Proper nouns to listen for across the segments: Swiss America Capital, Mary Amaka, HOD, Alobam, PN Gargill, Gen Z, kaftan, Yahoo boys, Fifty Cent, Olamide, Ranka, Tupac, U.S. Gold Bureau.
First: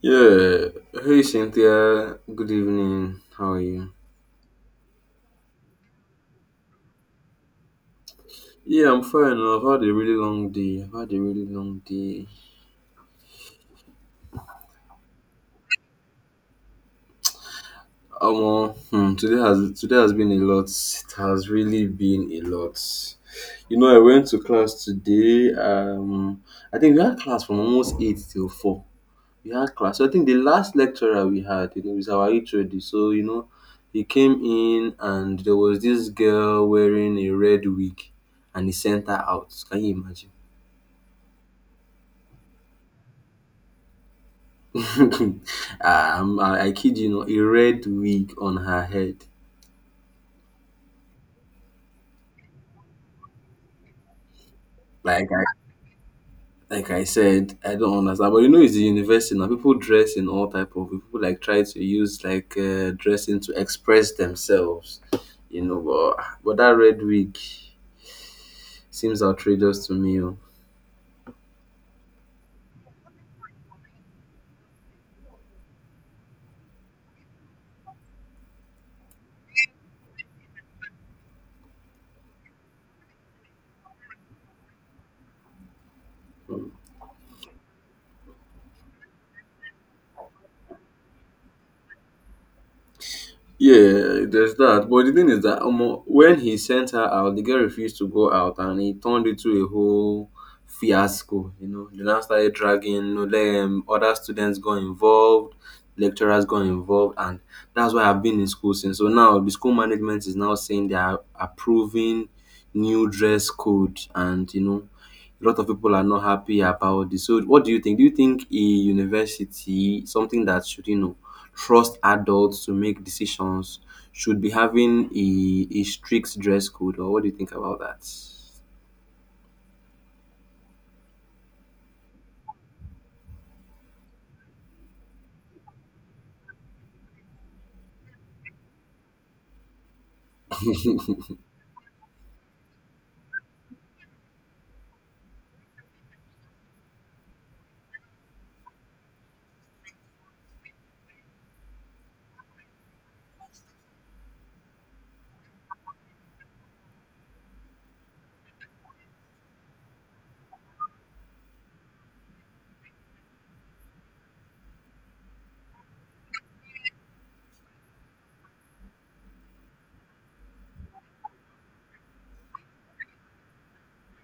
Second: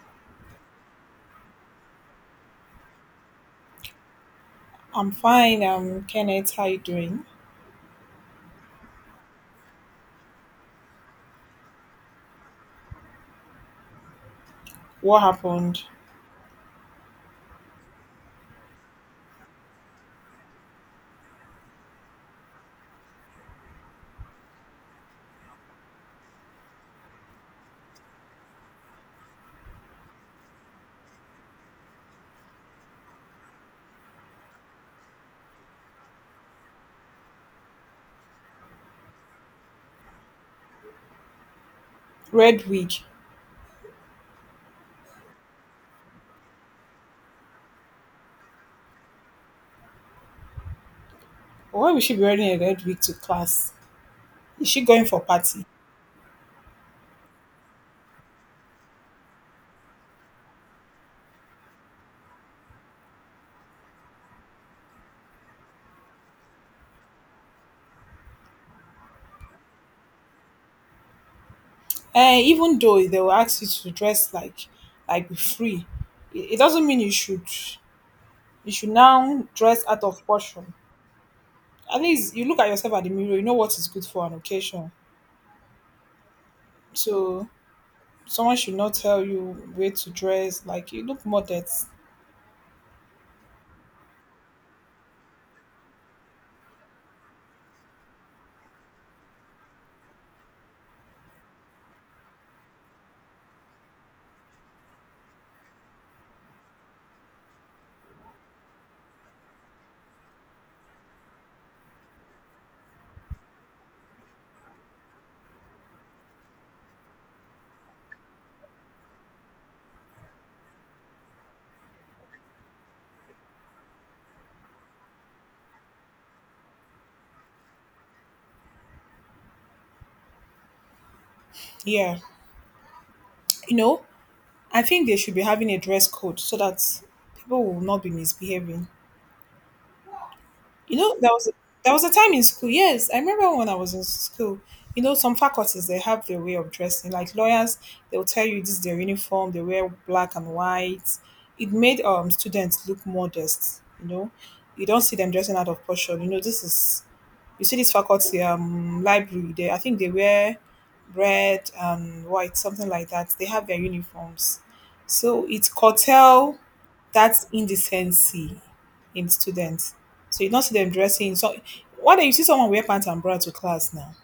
Yeah. Hey Cynthia, good evening. How are you? I'm fine. Kenneth, how you doing? Yeah, I'm fine. I've had a really long day. I've had a really long day. What happened? Today has been a lot. It has really been a lot. You know, I went to class today. I think we had class from almost eight till four. We had class. So I think the last lecturer we had, you know, is our HOD. So, you know, he came in and there was this girl wearing a red wig and he sent her out. Can you imagine? Red wig. I kid you not, a red wig on her head. Why would she be wearing a red wig to class? Is she going for Like I party? like I said, I don't understand. But you know, it's the university now. People dress in all type of. People like try to use like dressing to express themselves. But that red wig. Seems outrageous to me. Oh. Even though they will ask you to dress like be free, it doesn't mean you should. You should now dress out of portion. At least you look at yourself at the mirror. You know what is good for an occasion. So someone should not tell you where to dress. Like you look more that, Yeah, there's that. But the thing is that omo, when he sent her out, the girl refused to go out and he turned it to a whole fiasco. You know, they now started dragging, you know, other students got involved, lecturers got involved, and that's why I've been in school since. So now the school management is now saying they are approving new dress code, and you know, a lot of people are not happy about this. So, what do you think? Do you think a university, something that should, you know, trust adults to make decisions should be having a strict dress code or what do you think about that? yeah. You know, I think they should be having a dress code so that people will not be misbehaving. You know, there was a time in school. Yes, I remember when I was in school. You know, some faculties they have their way of dressing. Like lawyers, they'll tell you this is their uniform. They wear black and white. It made students look modest. You know, you don't see them dressing out of portion. You know, this is you see this faculty library. They I think they wear red and white, something like that. They have their uniforms. So it's curtail that indecency in students. So you don't see them dressing. So why do you see someone wear pants and bra to class now?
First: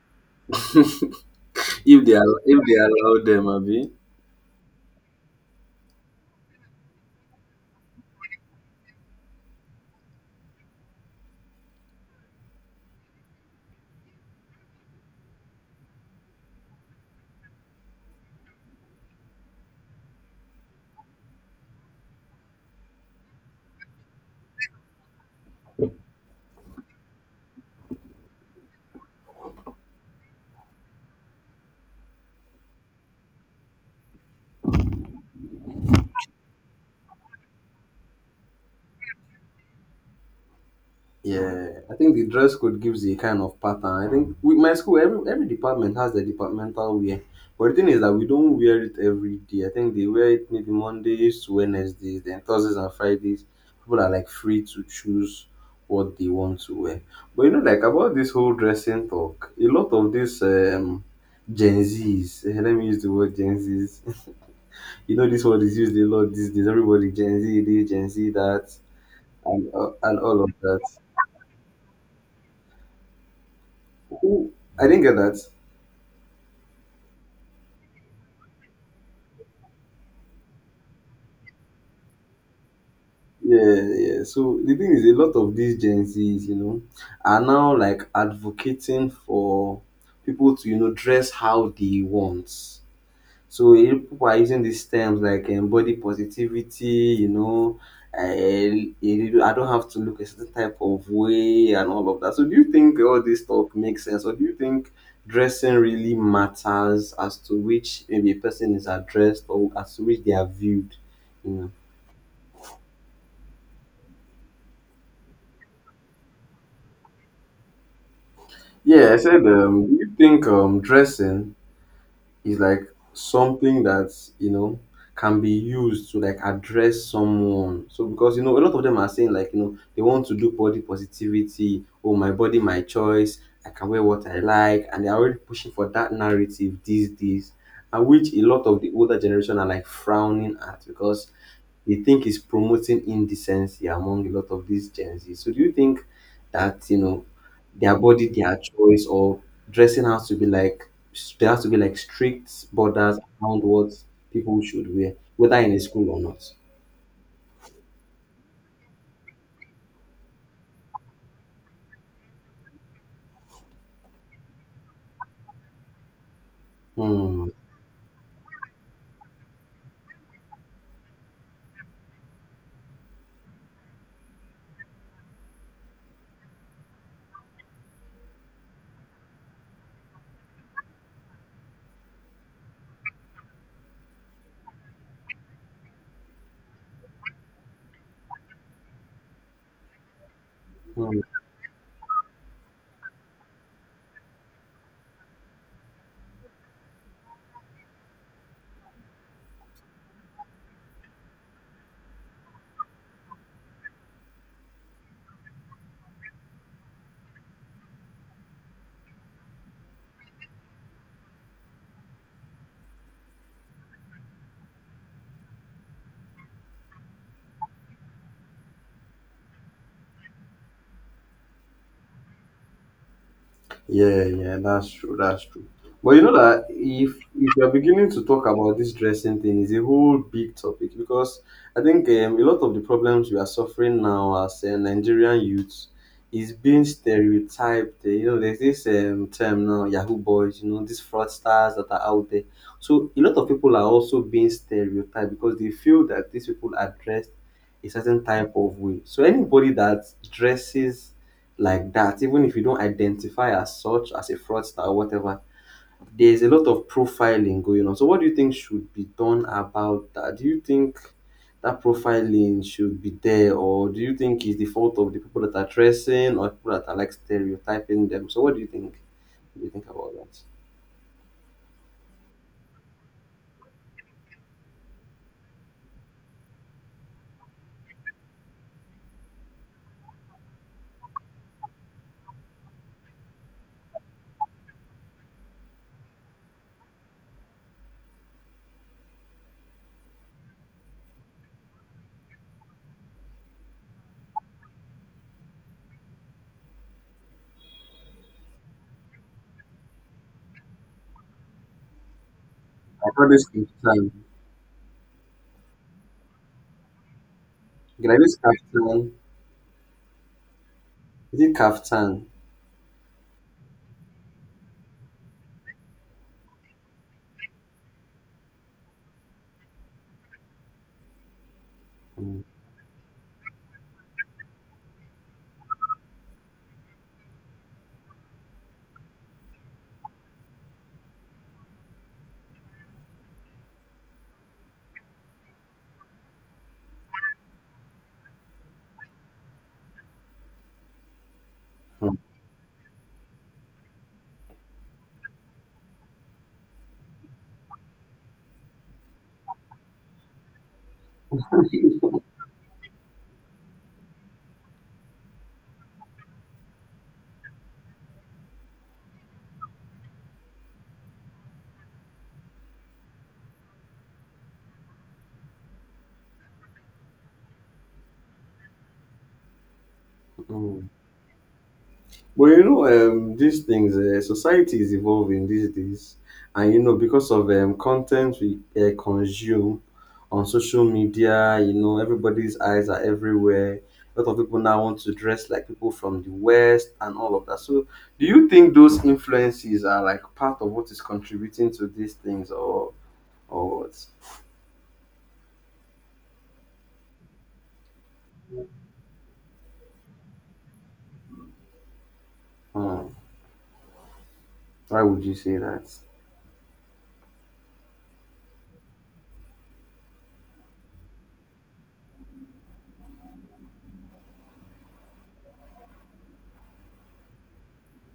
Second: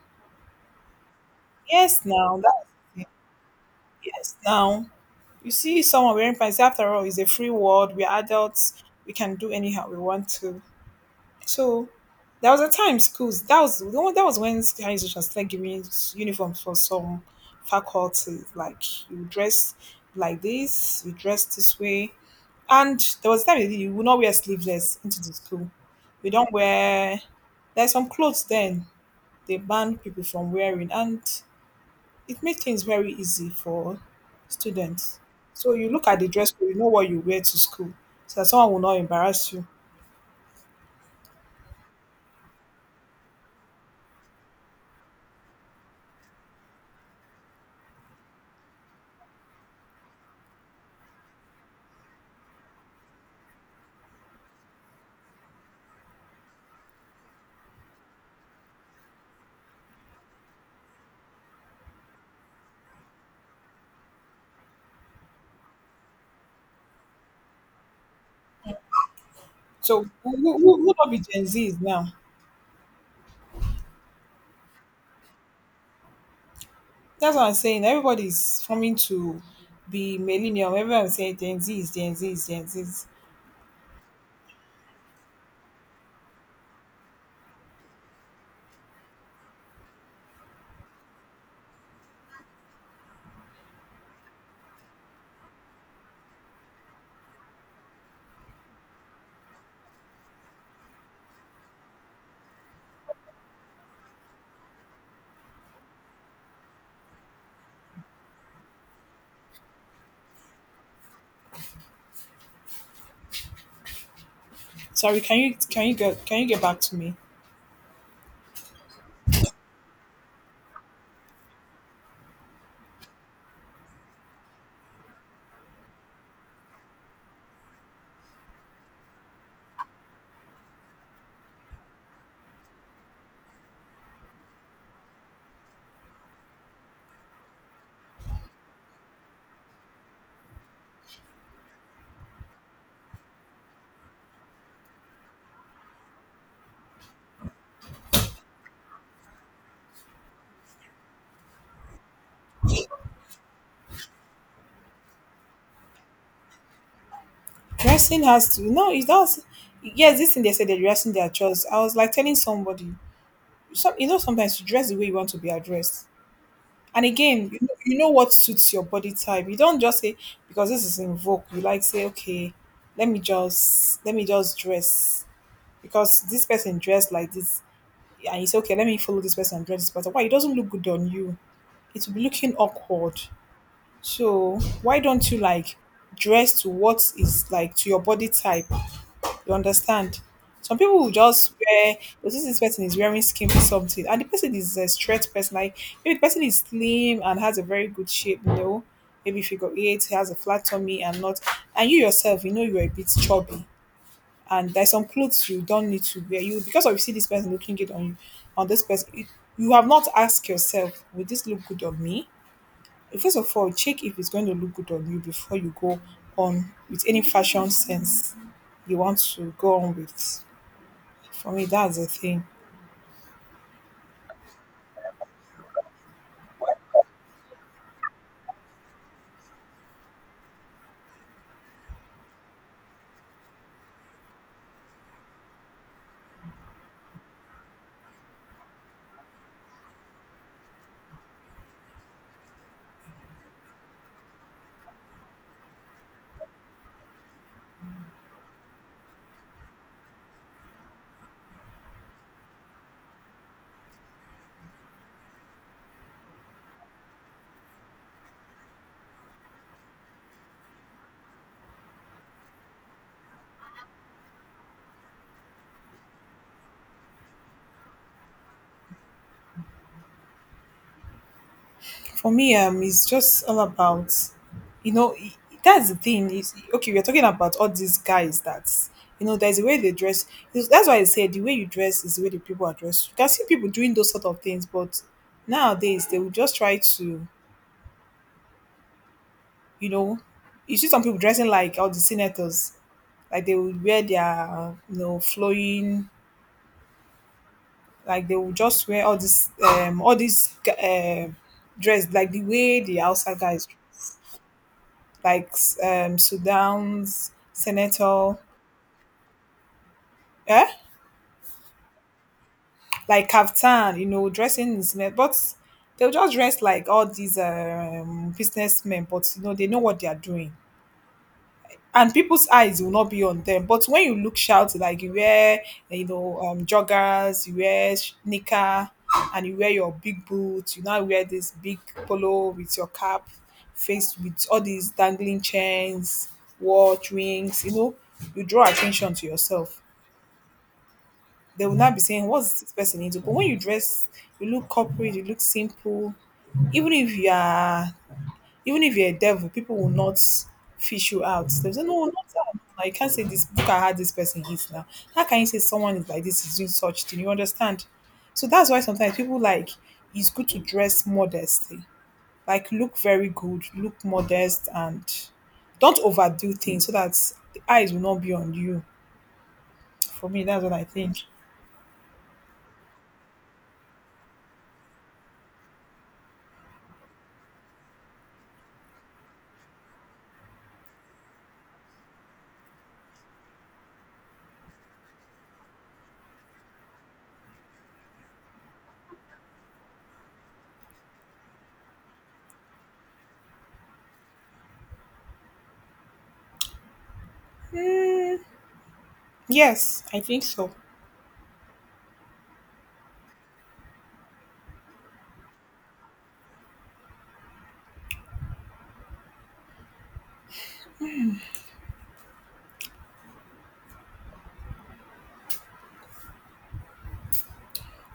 if Yes, they allow, now if they that allow them abi? yes, now you see someone wearing pants. After all, it's a free world. We're adults. We can do anyhow we want to. So there was a time schools that was the one that was when higher institution started giving uniforms for some faculties. Like you dress like this, you dress this way. And there was a time you would not wear sleeveless into the school. You don't wear there's some clothes then they ban people from wearing and it made things very easy for students. So you look at the dress code, you know what you wear to school so that someone will not embarrass you. Yeah, I think the dress code gives a kind of pattern. I think with my school, every department has their departmental wear. But the thing is that we don't wear it every day. I think they wear it maybe Mondays to Wednesdays, then Thursdays and Fridays. People are like free to choose what they want to wear. But you know, like about this whole dressing talk, a lot of this Gen Zs, eh, let me use the word Gen Zs. You know, this word is used a lot these days. Everybody Gen Z this, Gen Z that, So and who, all of who, who that. who not be Gen Z now? I didn't get that. That's what I'm saying. Everybody's forming to be millennial. Everyone's saying Gen Z is Gen Z is Gen Z. is- Yeah, yeah. So the thing is, a lot of these Gen Zs, you know, are now like advocating for people to, you know, dress how they want. So eh, people are using these terms like body positivity, you know, I don't have to look a certain type of way and all of that. So do you think all this talk makes sense, or do you think dressing really matters as to which maybe a person is addressed or as to which they are viewed? You know? Sorry, can you get back to me? Yeah, I said, do you think dressing is like something that, you know, can be used to like address someone? So, because, you know, a lot of them are saying like, you know, they want to do body positivity, oh, my body, my choice, I can wear what I like. And they're already pushing for that narrative these days, and which a lot of the older generation are like frowning at because you think is promoting indecency among a lot of these Gen Z. So do you think that you know their body, their choice, or dressing has to be like there has to be like strict borders around what people should wear, whether in a school or not? Dressing has to no, it does. Yes, this thing they said they're dressing their choice. I was like telling somebody, some you know sometimes you dress the way you want to be addressed. And Hmm. again, you know what suits your body type. You don't just say because this is in vogue. You like say okay, let me just dress because this person dressed like this and you say, okay, let me follow this person and dress this person. Why it doesn't look good on you? It will be looking awkward. So why don't you like dress to what is like to your body type? You understand? Some people will Hmm. just wear. Because this person is wearing skimpy something, and the person is a stretch person. Like maybe the person is slim and has a very good shape, you know. Maybe figure eight, he has a flat tummy and not. And you yourself, you know, you're a bit chubby and there's some clothes you don't need to wear. You because of you see this person looking good on you, on this person, it, you have not asked yourself, will this look good on me? First of all, check if it's going to look good on you before you go on with any fashion sense you want to go on with. For me, that's the thing. Yeah, yeah, that's true. That's true. But you know that if you're beginning to talk about this dressing thing, is a whole big topic because I think a lot of the problems we are suffering now as Nigerian youths is being stereotyped. Eh, you know, there's this term now, Yahoo boys. You know, these fraudsters that are out there. So a lot of people are also being stereotyped because they feel that these people are dressed a certain type of way. So anybody that dresses like that, even if you don't identify as such as a fraudster or whatever, there's a lot of profiling going on. So, what do you think should be done about that? Do you think that profiling should be there, or do you think it's the fault of the people that are tracing or people that are like stereotyping them? So, what do you think? What do you think about that? For me, it's just all about, you know, that's the thing. Is okay, we're talking about all these guys that, you know, there's a way they dress. It's- That's why I said the way you dress is the way the people are dressed. You can see people doing those sort of things, but nowadays they will just try to, you know, you see some people dressing like all the senators, like they will wear their, you know, flowing, like they will just wear all this, uh, dress like the way the I call outside this guys kaftan. like Sudan's Can I use senator, kaftan? eh? Is it kaftan? Like kaftan, you know, dressing in Sudan. But they'll just dress like all these businessmen, but you know, they know what they are doing. And Mm, people's eyes will not be on them. But when you look shout, like you wear, you know, joggers, you wear knicker, and you wear your big boots, you now wear this big polo with your cap, faced with all these dangling chains, watch, rings, you know, you draw attention to yourself. They will not be mm, saying, what's this person into? But when you dress, you look corporate, you look simple. Even if you are even if you're a devil, people will not fish you out. They'll say, no, not that. I can't say this book I had this person is now. How can you say someone is like this is doing such thing? You understand? So that's why sometimes people like it's good to dress modestly. Like look very good, look modest and don't overdo things so that the eyes will not be on you. For me, that's what I mm. think. But you know, these things, society is evolving these days, and you know, because of content we consume on social media, you know, everybody's eyes are everywhere. A lot of people now want to dress like people from the West and all of that. So, do you think those influences are like part of what is contributing to these things, or what? Hmm. Yes, I think so. Hmm. Why would you say that?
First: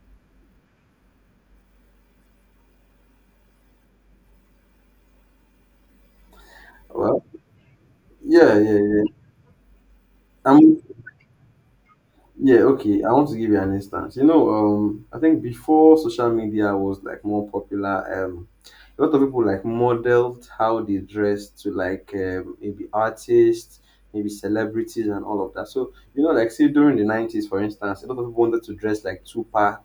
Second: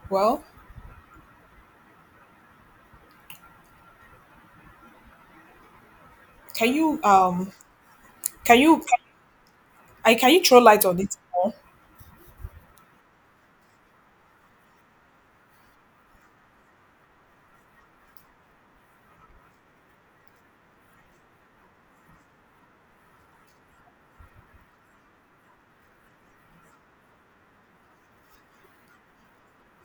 Well, can you Well, yeah, can you yeah, can, yeah. I can you throw I'm light on it more? Yeah, okay. I want to give you an instance. You know, I think before social media was like more popular, a lot of people like modeled how they dressed to like maybe artists, maybe celebrities, and all of that. So you know, like say during the 90s, for instance, a lot of people wanted to dress like Tupac.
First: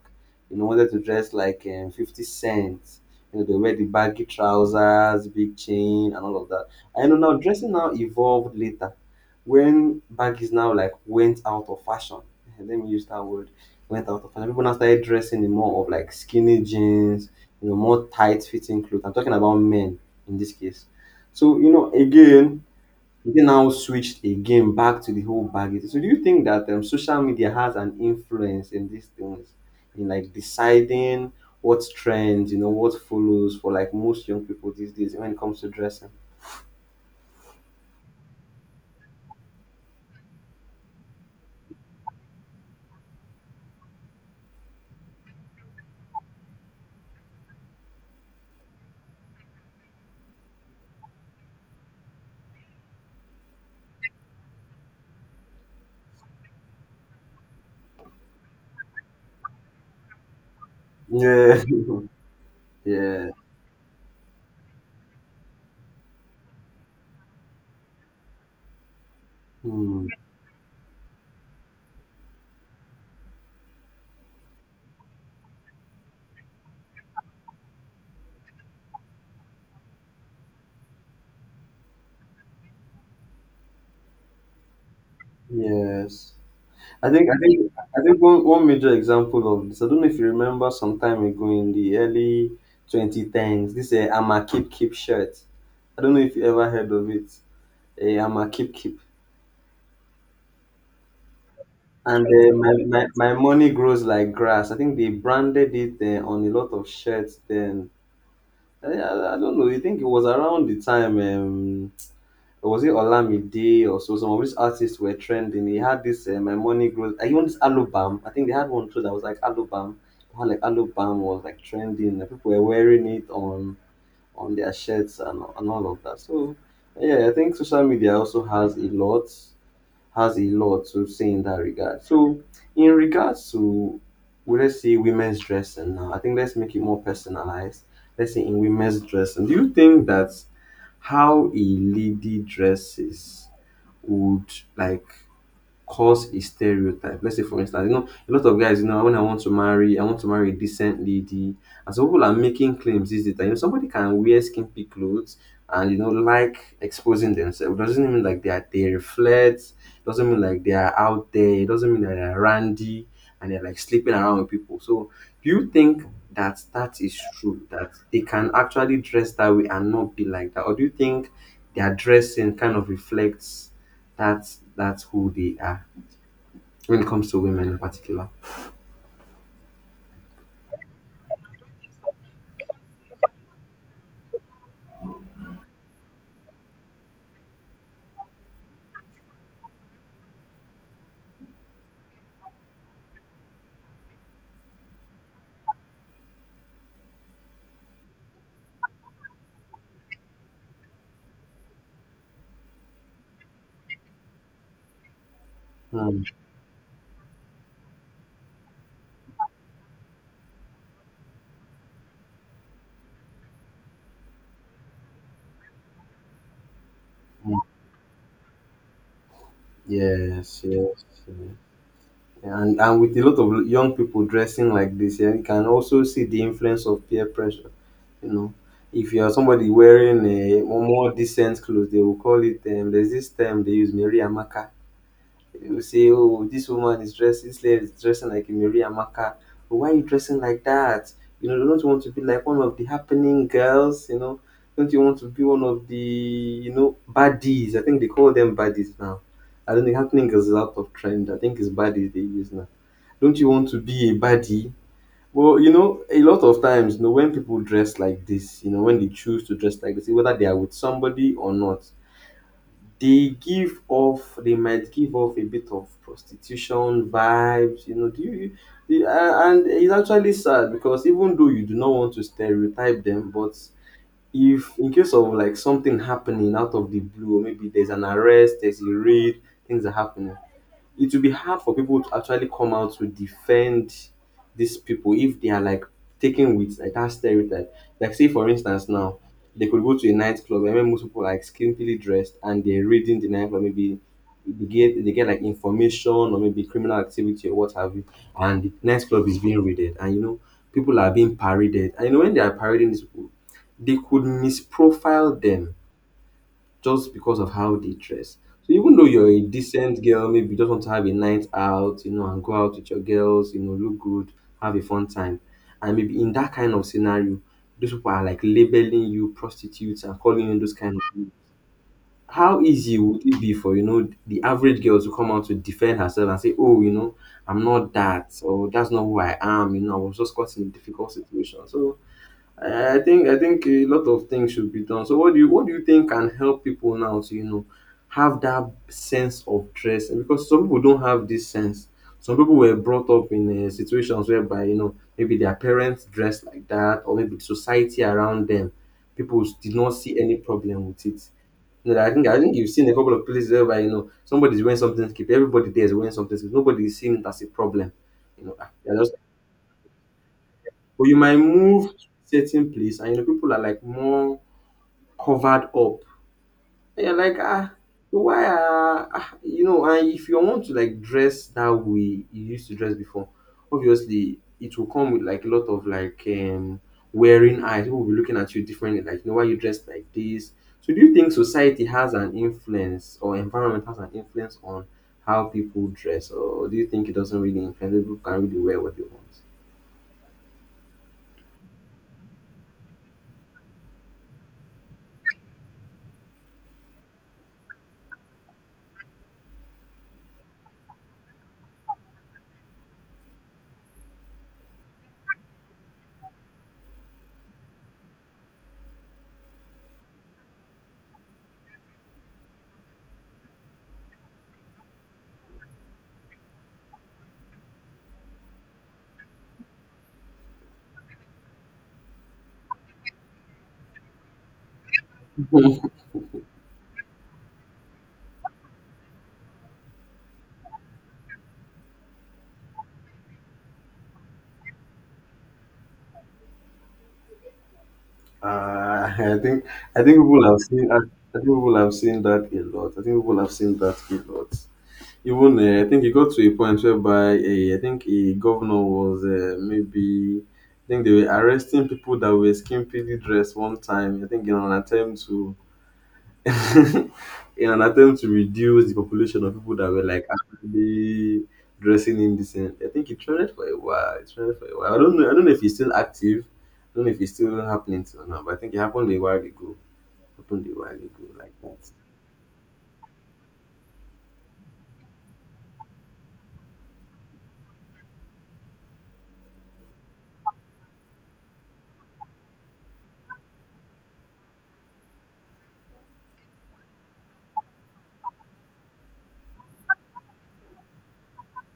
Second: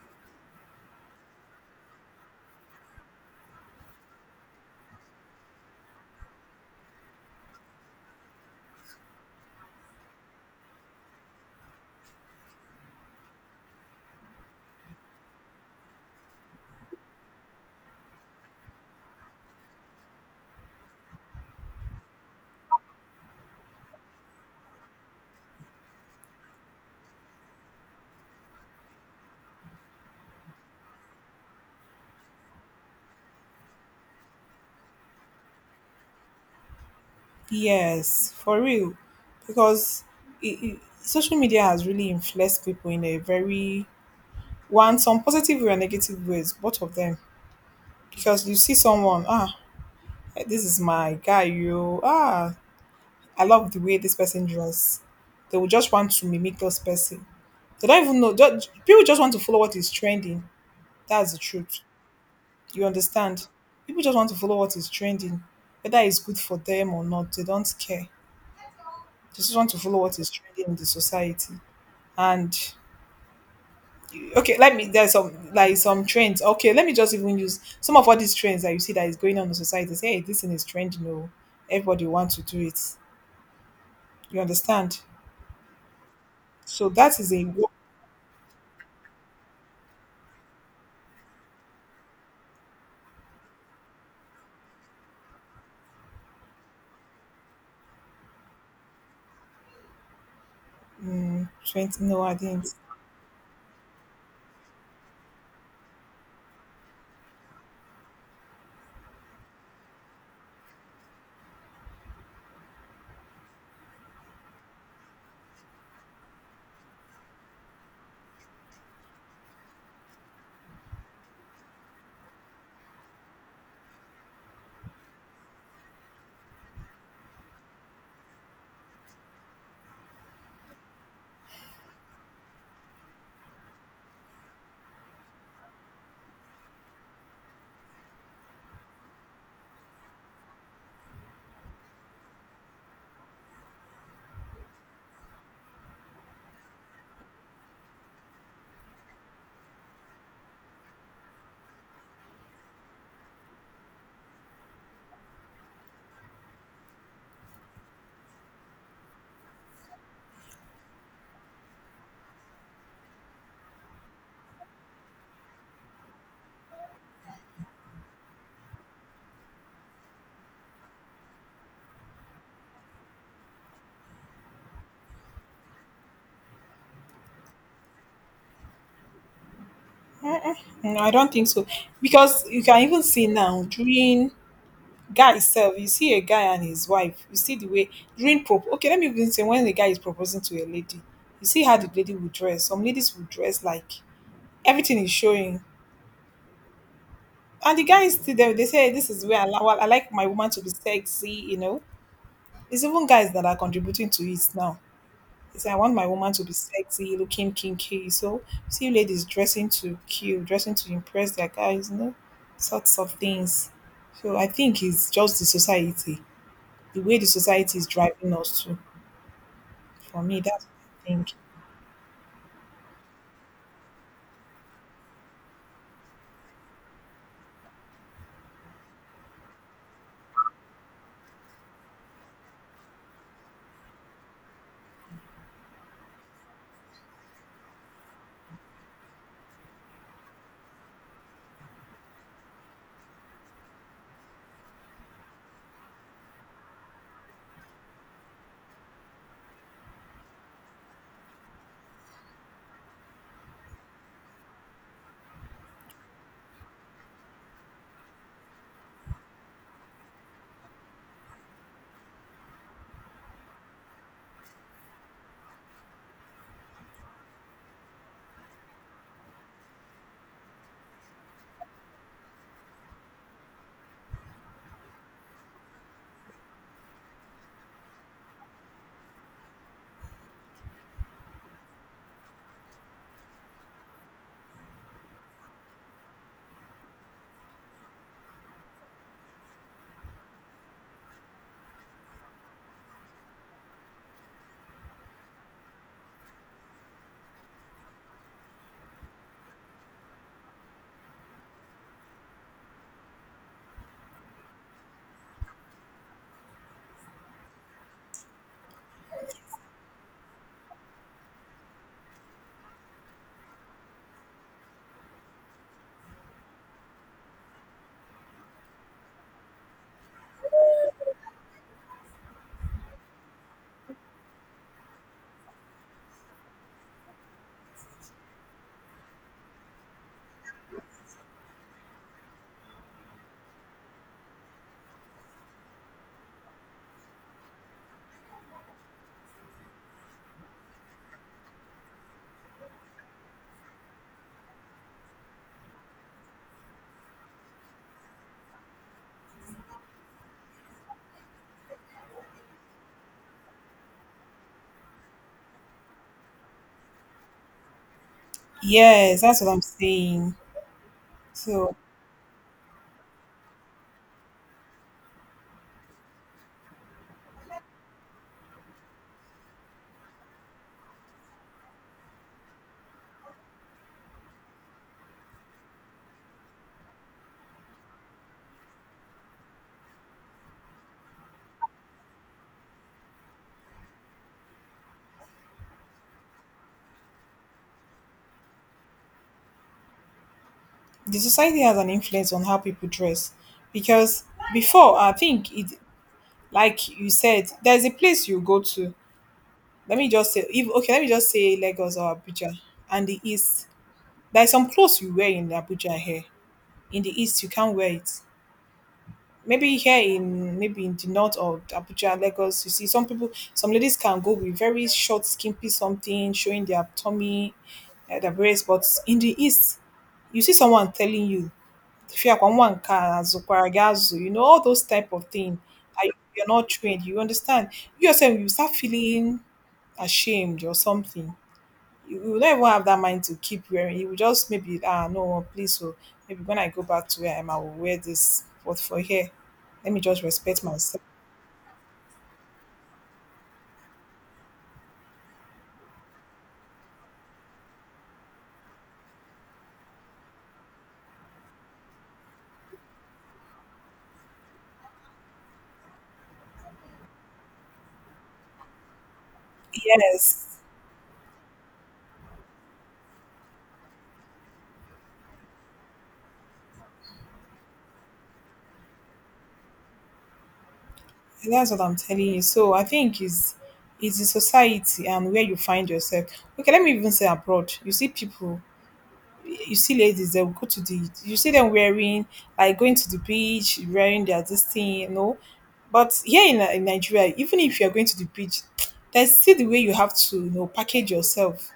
You know, wanted to dress like Fifty Cent. You know, they wear the baggy trousers, big chain, and all of that. I know now dressing now evolved later, when baggies now like went out of fashion, let me use that word, went out of fashion. People now started dressing in more of like skinny jeans, you know, more tight fitting clothes. I'm talking about men in this case. So, you know, again, they now switched again back to the whole baggage. So, do you think that social media has an influence in these things, in like deciding what trends, you know, what follows for like most young people these days when it comes to dressing? Yes, for real, because social media has really influenced people in a very one some positive way and negative ways, both of them. Because you see someone, ah, this is my guy, you ah, I love the way this person dress. They will just want to mimic this person. They don't even know. Just, people just want to follow what is trending. That's the Yeah. truth. You Yeah. understand people just want to follow what is trending whether it's good for them or not they don't care they just want to follow Hmm. what is trending in the society and okay let me there's some like some trends okay let me just even use some of all these trends that you see that is going on in society say hey this thing is trending oh everybody wants to do it you understand Yes. so I that think is I a think I think one major example of this. I don't know if you remember some time ago in the early 2010s. This I'm a keep keep shirt. I don't know if you ever heard of it. I'm a keep keep. trend no And I uh, my, didn't my my money grows like grass. I think they branded it on a lot of shirts. Then I don't know. I think it was around the time. Or was it Olamide or so? Some of these artists were trending. He had this My Money Grows. I even this Alobam. I think they had one too that was like Alobam. How like Alobam was like trending. And people were wearing it on their shirts and all of that. So yeah, I think social media also has a lot to say in that regard. So, in regards to, well, let's say women's dressing now, I think let's make it more personalized. Let's say in women's dressing, do you think that how a lady dresses would like cause a stereotype. Let's say for instance, you know, a lot of guys, you know, when I want to marry, I want to marry a decent lady. And some people are making claims these days that you know somebody can wear skimpy clothes and you know like exposing themselves. Doesn't mean like they reflect, doesn't mean like they are out there, it doesn't mean that they are randy and they're like sleeping around with people. So do you think that that is true that they can actually dress that way and not be like that or do you think their dressing kind of reflects that that's who they are when it comes to women in particular. no I don't think so because you can even see now during guy sef you see a guy and his wife you see the way during prop okay let me even say when the guy is proposing to a lady you see how the lady will dress some ladies will dress like everything is showing and the guy is still there they say this is where I, well, I like my woman to be sexy you know it's even guys that are contributing to it now they say I want my Mm, woman to be sexy looking kinky so see ladies dressing to kill dressing to impress their guys you know sorts of things so I think it's just the society the way the mm. society is driving us to. For me, Yes, that's yes, what I yeah. think. And with a lot of young people dressing like this, yeah, you can also see the influence of peer pressure. You know, if you are somebody wearing a more decent clothes, they will call it. There's this term they use, Mary Amaka. You say, "Oh, this woman is dressing, this lady is dressing like Mary Amaka. But why are you dressing like that? You know, don't you want to be like one of the happening girls? You know, don't you want to be one of the, you know, baddies? I think they call them baddies now. I don't think happening girls is out of trend. I think it's baddies they use now. Don't you want to be a baddie? Well, you know, a lot of times, you know, when people dress like this, you know, when they choose to dress like this, whether they are with somebody or not, they might give off a bit of prostitution vibes, you know, do you you a- and it's actually sad because even though you do not want to stereotype them, but if in case of like something happening out of the blue, or maybe there's an arrest, there's a raid, things are happening, it will be hard for people to actually come out to defend these people if they are like taken with like that stereotype. Like say for instance now, they could go to a nightclub and when most people are like skimpily dressed and they're reading the nightclub, maybe they get like information or maybe criminal activity or what have you, and the nightclub is being raided and you know people are being paraded. And you know when they are parading these people, they could misprofile them just because of how they dress. So even though you're a decent girl, maybe you just want to have a night out, you know, and go out with your girls, you know, look good, have a fun time. And maybe in that kind of scenario, those people are like labeling you prostitutes and calling you those kind of things. How easy would it be for, you know, the average girl to come out to defend herself and say, oh, you know, I'm not that, or that's not who I am, you know, I was just caught in a difficult situation. So I think a lot of things should be done. So what do you think can help people now to you know have that sense of stress? And because some people don't have this sense. Some people were brought up in situations whereby you know maybe their parents dressed like that, or maybe society around them, people did not see any problem with it. You know, I think you've seen a couple of places whereby you know somebody's wearing something skip, everybody there is wearing something skip, nobody is seeing it as a problem. You know, ah, they're just Yes, that's what I'm saying. but you might So move certain place and you know people are like more covered up. And you're like, ah, why are ah, you know? And if you want to like dress that way you used to dress before, obviously it will come with like a lot of like wearing eyes. People will be looking at you differently, like you know why you dressed like this. So do you think society has an influence or environment has an influence on how people dress, or do you think it doesn't really influence? People can really wear what they want. the society has an influence on how people dress because before I think it, like you said, there's a place you go to. Let me just say, if, okay, let me just say Lagos or Abuja and the East. There's some clothes you wear in Abuja here. In the East, you can't wear it. Maybe here in maybe in the north of Abuja, Lagos, you see some people, some ladies can go with very short, skimpy something showing their tummy, their breasts. But in the east, you see someone telling you, "Fiakwamwanka, azukwaragazu," you know all those type of thing. And you're not trained. You understand? You yourself, you start feeling ashamed or something you will not even have that mind to keep wearing. You will just maybe ah no oh, please so maybe when I go back to where I am I will wear this. But for Uh, here, I think let me I think just people have respect seen myself. I think people have seen that a lot. I think people have seen that a lot. Even I think it got to a point whereby I think a governor was maybe I think they were arresting people that were skimpily dressed one time. I think in an attempt to in an attempt to reduce the population of people that were like Yes, actually dressing indecent. I think it trended for a while. It trended for a while. I don't know. I don't know if it's still active. I don't know if it's still happening till now. But I think it happened a while ago. Happened a while ago like that's what that. I'm telling you. So I think is the society and where you find yourself. Okay, let me even say abroad. You see people you see ladies they will go to the you see them wearing like going to the beach wearing their this thing you know but here in nigeria even if you're going to the beach there's still the way you have to you know package yourself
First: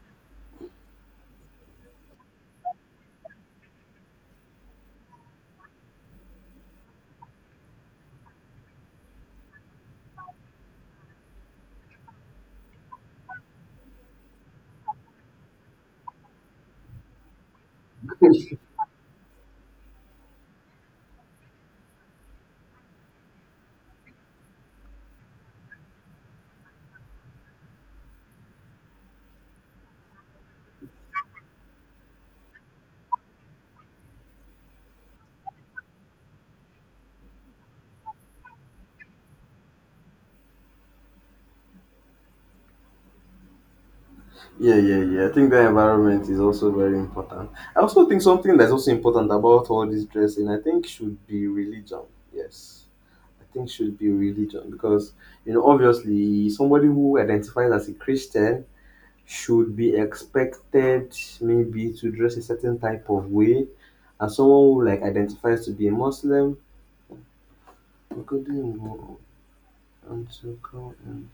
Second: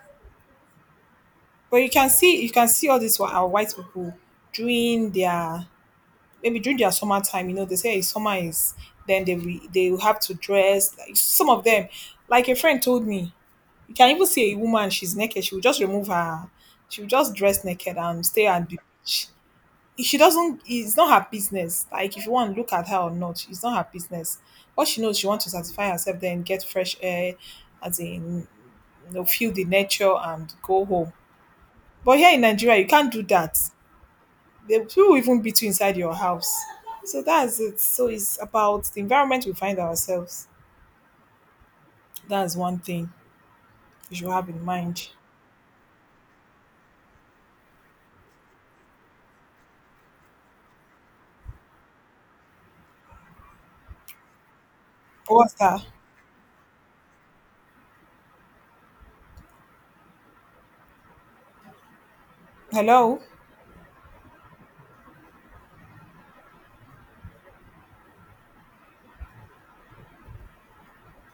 but you can see all these our white people during their maybe during their summer time you know they say "Hey, summer is then they will have to dress like some of them like a friend told me you can even see a woman she's naked she will just remove her she will just dress naked and stay at the beach she doesn't it's not her business like if you want to look at her or not it's not her business what she knows she wants to satisfy herself then get fresh air as in you know, feel the nature and go home but here in nigeria you can't do that the people will even beat you inside your house so that's it so it's about the environment we find ourselves that's one thing you should have in Yeah, yeah, mind yeah. I think the environment is also very important. I also think something that's also important about all this dressing, I think, should be religion. Yes. I think should be religion because you what's know that obviously somebody who identifies as a Christian should be expected maybe to dress a certain type hello of way and someone who like identifies to be a Muslim. We could do more and to go and